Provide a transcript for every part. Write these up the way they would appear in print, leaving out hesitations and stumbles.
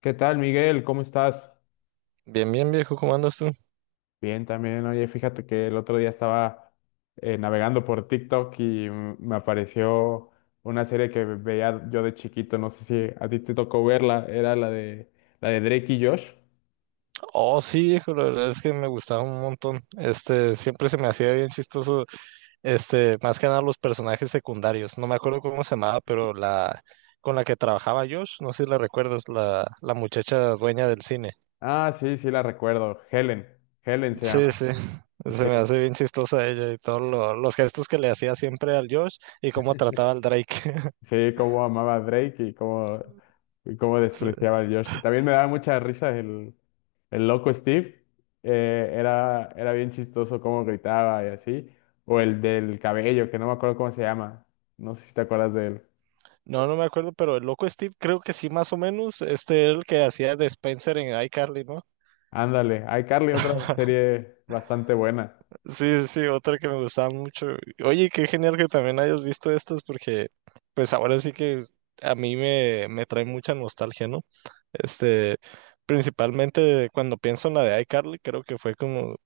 ¿Qué tal, Miguel? ¿Cómo estás? Bien, bien, viejo, ¿cómo andas tú? Bien, también. Oye, fíjate que el otro día estaba navegando por TikTok y me apareció una serie que veía yo de chiquito. No sé si a ti te tocó verla. Era la de Drake y Josh. Oh, sí, viejo, la verdad es que me gustaba un montón. Siempre se me hacía bien chistoso, más que nada los personajes secundarios. No me acuerdo cómo se llamaba, pero la con la que trabajaba Josh, no sé si la recuerdas, la muchacha dueña del cine. Ah, sí, sí la recuerdo. Helen. Helen se Sí, llama. sí. Se Sí. me hace bien chistosa ella y todos los gestos que le hacía siempre al Josh y cómo trataba al Drake. Sí, cómo amaba a Drake y cómo Sí. despreciaba a Josh. También me daba mucha risa el loco Steve. Era bien chistoso cómo gritaba y así. O el del cabello, que no me acuerdo cómo se llama. No sé si te acuerdas de él. No, no me acuerdo, pero el loco Steve creo que sí, más o menos, este era el que hacía de Spencer en iCarly, ¿no? Ándale, iCarly, otra serie bastante buena. Sí, sí, sí, otra que me gustaba mucho. Oye, qué genial que también hayas visto estas porque pues ahora sí que a mí me trae mucha nostalgia, ¿no? Este, principalmente cuando pienso en la de iCarly, creo que fue como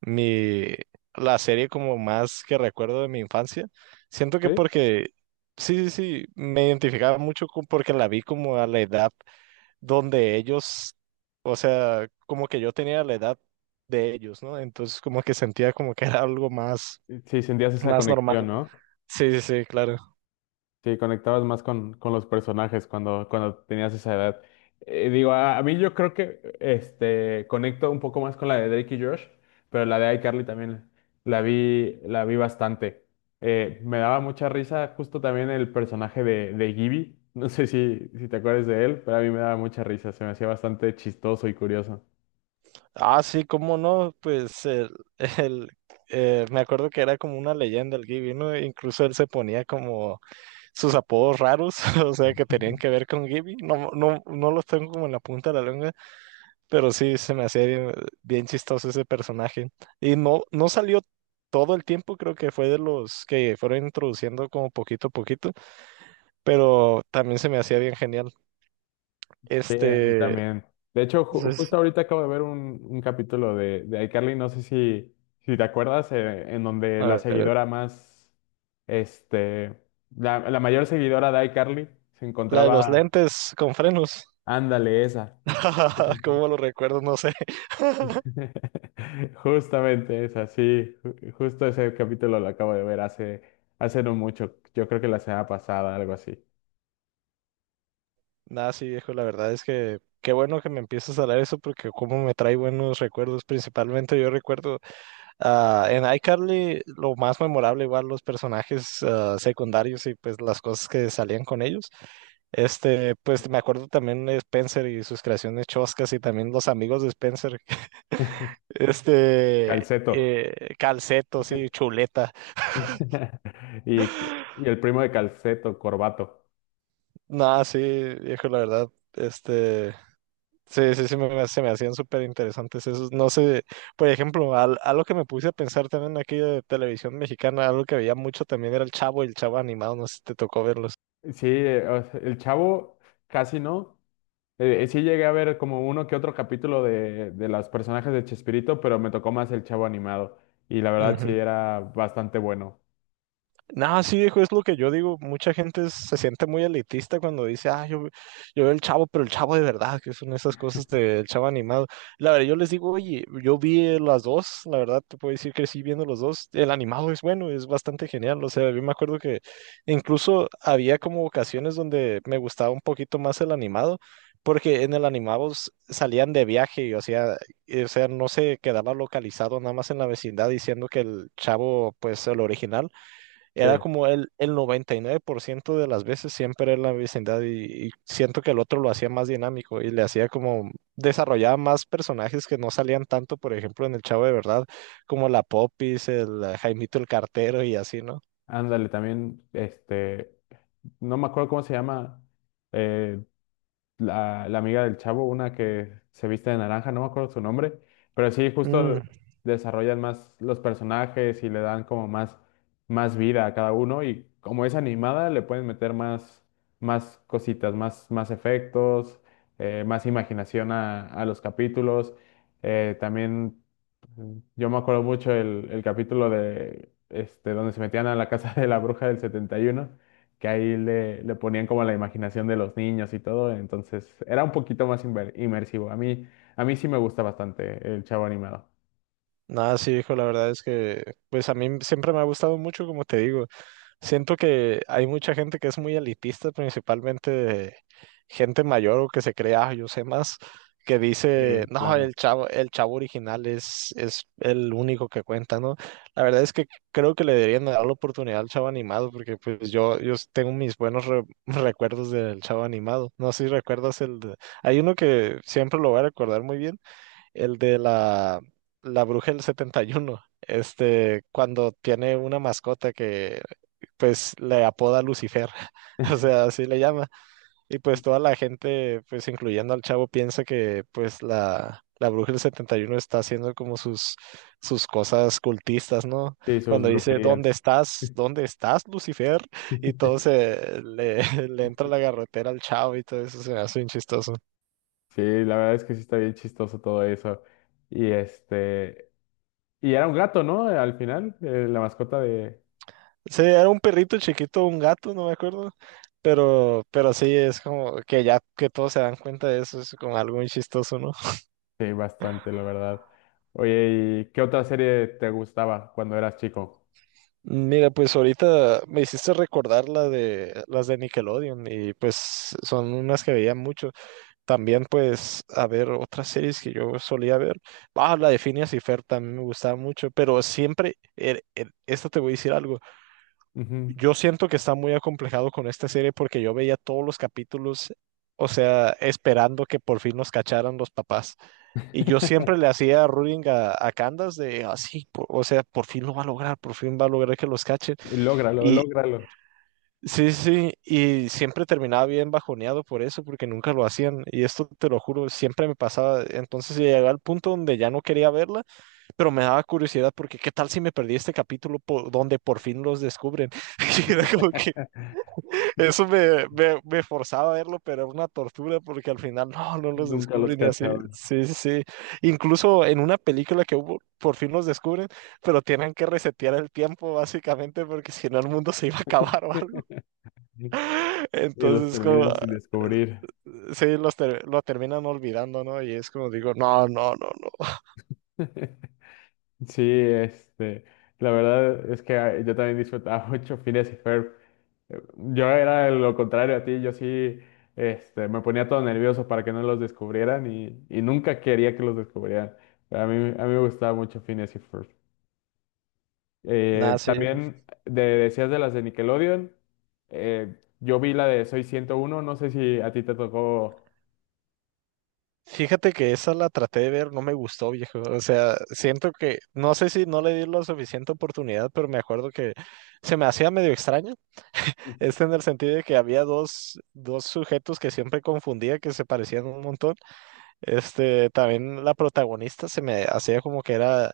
mi, la serie como más que recuerdo de mi infancia. Siento ¿Sí? que porque, sí, sí, sí, me identificaba mucho porque la vi como a la edad donde ellos, o sea, como que yo tenía la edad de ellos, ¿no? Entonces como que sentía como que era algo Sí, sentías esa más conexión, normal. ¿no? Sí, sí, sí, claro. Sí, conectabas más con los personajes cuando tenías esa edad. Digo, a mí yo creo que conecto un poco más con la de Drake y Josh, pero la de iCarly también la vi bastante. Me daba mucha risa justo también el personaje de Gibby. No sé si te acuerdas de él, pero a mí me daba mucha risa. Se me hacía bastante chistoso y curioso. Ah, sí, cómo no, pues el, me acuerdo que era como una leyenda el Gibby, ¿no? Incluso él se ponía como sus apodos raros, o sea, que tenían que ver con Gibby. No, no, no los tengo como en la punta de la lengua. Pero sí, se me hacía bien, bien chistoso ese personaje. Y no, no salió todo el tiempo, creo que fue de los que fueron introduciendo como poquito a poquito, pero también se me hacía bien genial. Sí, a mí Este, también. De hecho, entonces, justo ahorita acabo de ver un capítulo de iCarly, no sé si te acuerdas, en donde a ver, este, la la mayor seguidora de iCarly se la de los encontraba, lentes con frenos. ándale, esa. ¿Cómo lo recuerdo? No sé. Justamente esa, sí, justo ese capítulo lo acabo de ver hace no mucho, yo creo que la semana pasada, algo así. Nada, sí, viejo, la verdad es que qué bueno que me empiezas a hablar eso porque como me trae buenos recuerdos, principalmente yo recuerdo. En iCarly lo más memorable, igual los personajes secundarios y pues las cosas que salían con ellos. Pues me acuerdo también de Spencer y sus creaciones choscas y también los amigos de Spencer. Este, Calceto. Calceto, sí, Chuleta. Y, y el primo de Calceto, Corbato. No, sí, viejo, la verdad, este, sí, sí, sí, se me hacían súper interesantes esos. No sé, por ejemplo, algo que me puse a pensar también aquí de televisión mexicana, algo que veía mucho también era el Chavo y el Chavo animado, no sé si te tocó verlos. Sí, o sea, el chavo casi no. Sí llegué a ver como uno que otro capítulo de los personajes de Chespirito, pero me tocó más el chavo animado. Y la verdad sí Ujú. era bastante bueno. Nada, sí, viejo, es lo que yo digo. Mucha gente se siente muy elitista cuando dice, yo veo el Chavo, pero el Chavo de verdad, que son esas cosas del Chavo animado. La verdad, yo les digo, oye, yo vi las dos, la verdad, te puedo decir que sí, viendo los dos. El animado es bueno, es bastante genial. O sea, yo me acuerdo que incluso había como ocasiones donde me gustaba un poquito más el animado, porque en el animado salían de viaje, y, o sea, no se quedaba localizado nada más en la vecindad, diciendo que el Chavo, pues, el original Sí, era como el 99% de las veces siempre en la vecindad, y siento que el otro lo hacía más dinámico y le hacía como desarrollaba más personajes que no salían tanto, por ejemplo, en El Chavo de Verdad, como la Popis, el Jaimito el Cartero y así, ¿no? ándale, también, no me acuerdo cómo se llama. eh, la amiga del chavo, una que se viste de naranja, no me acuerdo su nombre, pero sí, Mm. justo desarrollan más los personajes y le dan como más vida a cada uno y como es animada le pueden meter más cositas, más efectos, más imaginación a los capítulos. También yo me acuerdo mucho el capítulo de donde se metían a la casa de la bruja del 71, que ahí le ponían como la imaginación de los niños y todo, entonces era un poquito más inmersivo. A mí sí me gusta bastante el Chavo Animado. Nada, sí, hijo, la verdad es que, pues a mí siempre me ha gustado mucho, como te digo. Siento que hay mucha gente que es muy elitista, principalmente de gente mayor, o que se crea: "Ah, yo sé más", que dice, Sí, no, claro. el chavo original es el único que cuenta, ¿no? La verdad es que creo que le deberían dar la oportunidad al chavo animado, porque pues yo tengo mis buenos recuerdos del chavo animado. No sé si recuerdas. Hay uno que siempre lo voy a recordar muy bien, el de la, bruja del setenta y uno, cuando tiene una mascota que pues le apoda Lucifer, o sea, así le llama, y pues toda la gente, pues incluyendo al chavo, piensa que pues la bruja del 71 está haciendo como sus cosas cultistas, ¿no? Sí, sus Cuando dice: ¿dónde brujerías. estás? ¿Dónde estás, Lucifer? Y todo le entra la garrotera al chavo, y todo eso se me hace bien chistoso. Sí, la verdad es que sí está bien chistoso todo eso. Y este, y era un gato, ¿no? Al final, la mascota de... Sí, era un perrito chiquito, un gato, no me acuerdo. Pero sí, es como que ya que todos se dan cuenta de eso, es como algo muy chistoso, ¿no? Sí, bastante, la verdad. Oye, ¿y qué otra serie te gustaba cuando eras chico? Mira, pues ahorita me hiciste recordar la de las de Nickelodeon y pues son unas que veía mucho. También pues a ver otras series que yo solía ver. Ah, la de Phineas y Fer también me gustaba mucho, pero siempre, esto te voy a decir algo. Ujú. Yo siento que está muy acomplejado con esta serie porque yo veía todos los capítulos, o sea, esperando que por fin nos cacharan los papás. Y yo siempre le hacía ruling a Candace de así, o sea, por fin lo va a lograr, por fin va a lograr que los cachen. Lógralo, Y lógralo. sí, sí, sí, y siempre terminaba bien bajoneado por eso, porque nunca lo hacían. Y esto te lo juro, siempre me pasaba. Entonces llegaba al punto donde ya no quería verla, pero me daba curiosidad porque qué tal si me perdí este capítulo donde por fin los descubren. Y era como que eso me forzaba a verlo, pero era una tortura porque al final no, no los Nunca los descubren y así. cachaba. Sí, sí, sí. Incluso en una película que hubo, por fin los descubren, pero tienen que resetear el tiempo básicamente, porque si no el mundo se iba a acabar o algo. Y los Entonces, como, terminan sin descubrir. sí, lo terminan olvidando, ¿no? Y es como digo, no, no, no, no. Sí, este, la verdad es que ah, yo también disfrutaba mucho Phineas y Ferb. Eh, Yo era lo contrario a ti, yo sí, me ponía todo nervioso para que no los descubrieran y nunca quería que los descubrieran. A mí me gustaba mucho Phineas y Ferb. Nada, sí. También decías de las de Nickelodeon, yo vi la de Soy 101, no sé si a ti te tocó. Fíjate que esa la traté de ver, no me gustó, viejo. O sea, siento que, no sé si no le di la suficiente oportunidad, pero me acuerdo que se me hacía medio extraño. En el sentido de que había dos sujetos que siempre confundía, que se parecían un montón. También la protagonista se me hacía como que era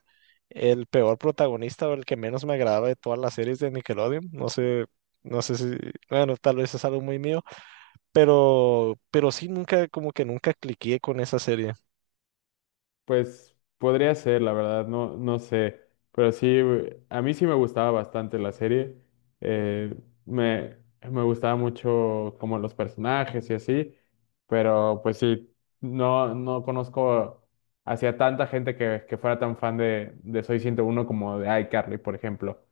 el peor protagonista o el que menos me agradaba de todas las series de Nickelodeon. No sé si, bueno, tal vez es algo muy mío, pero sí nunca, como que nunca cliqué con esa serie. Pues podría ser, la verdad, no, no sé, pero sí, a mí sí me gustaba bastante la serie. eh, me, me gustaba mucho como los personajes y así, pero pues sí, no, no conozco hacia tanta gente que fuera tan fan de Soy 101 como de iCarly, por ejemplo.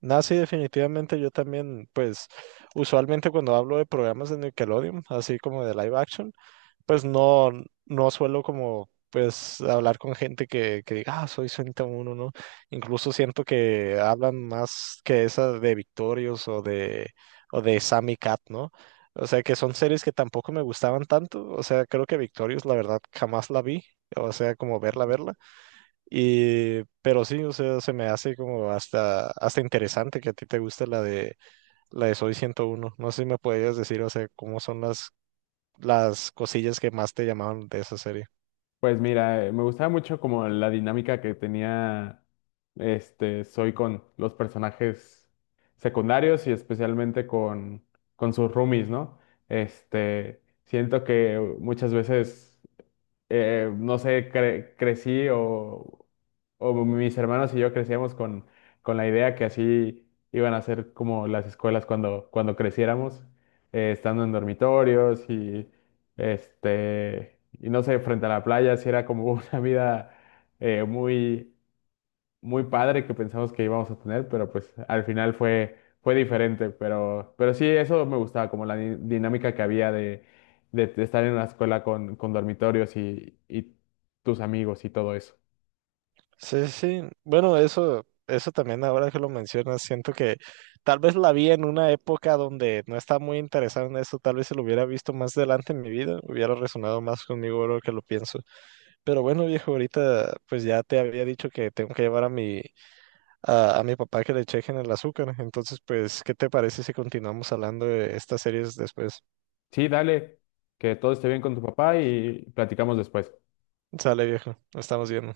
Nada, sí, definitivamente yo también, pues usualmente cuando hablo de programas de Nickelodeon, así como de live action, pues no, no suelo como pues hablar con gente que diga, soy Sonic 1, ¿no? Incluso siento que hablan más que esa de Victorious o o de Sammy Cat, ¿no? O sea, que son series que tampoco me gustaban tanto, o sea, creo que Victorious la verdad jamás la vi, o sea, como verla, verla. Y, pero sí, o sea, se me hace como hasta interesante que a ti te guste la de Soy 101. No sé si me podrías decir, o sea, cómo son las cosillas que más te llamaban de esa serie. Pues mira, me gustaba mucho como la dinámica que tenía este Soy con los personajes secundarios y especialmente con sus roomies, ¿no? Este, siento que muchas veces no sé, crecí o mis hermanos y yo crecíamos con la idea que así iban a ser como las escuelas cuando creciéramos, estando en dormitorios y y no sé, frente a la playa, sí era como una vida muy muy padre que pensamos que íbamos a tener, pero pues al final fue diferente. Pero sí, eso me gustaba, como la dinámica que había de estar en la escuela con dormitorios y tus amigos y todo eso. Sí, sí. Bueno, eso también ahora que lo mencionas, siento que tal vez la vi en una época donde no estaba muy interesado en eso, tal vez se lo hubiera visto más adelante en mi vida, hubiera resonado más conmigo ahora que lo pienso. Pero bueno, viejo, ahorita pues ya te había dicho que tengo que llevar a mi papá, que le chequen el azúcar. Entonces, pues, ¿qué te parece si continuamos hablando de estas series después? Sí, dale, que todo esté bien con tu papá y platicamos después. Sale, viejo, nos estamos viendo.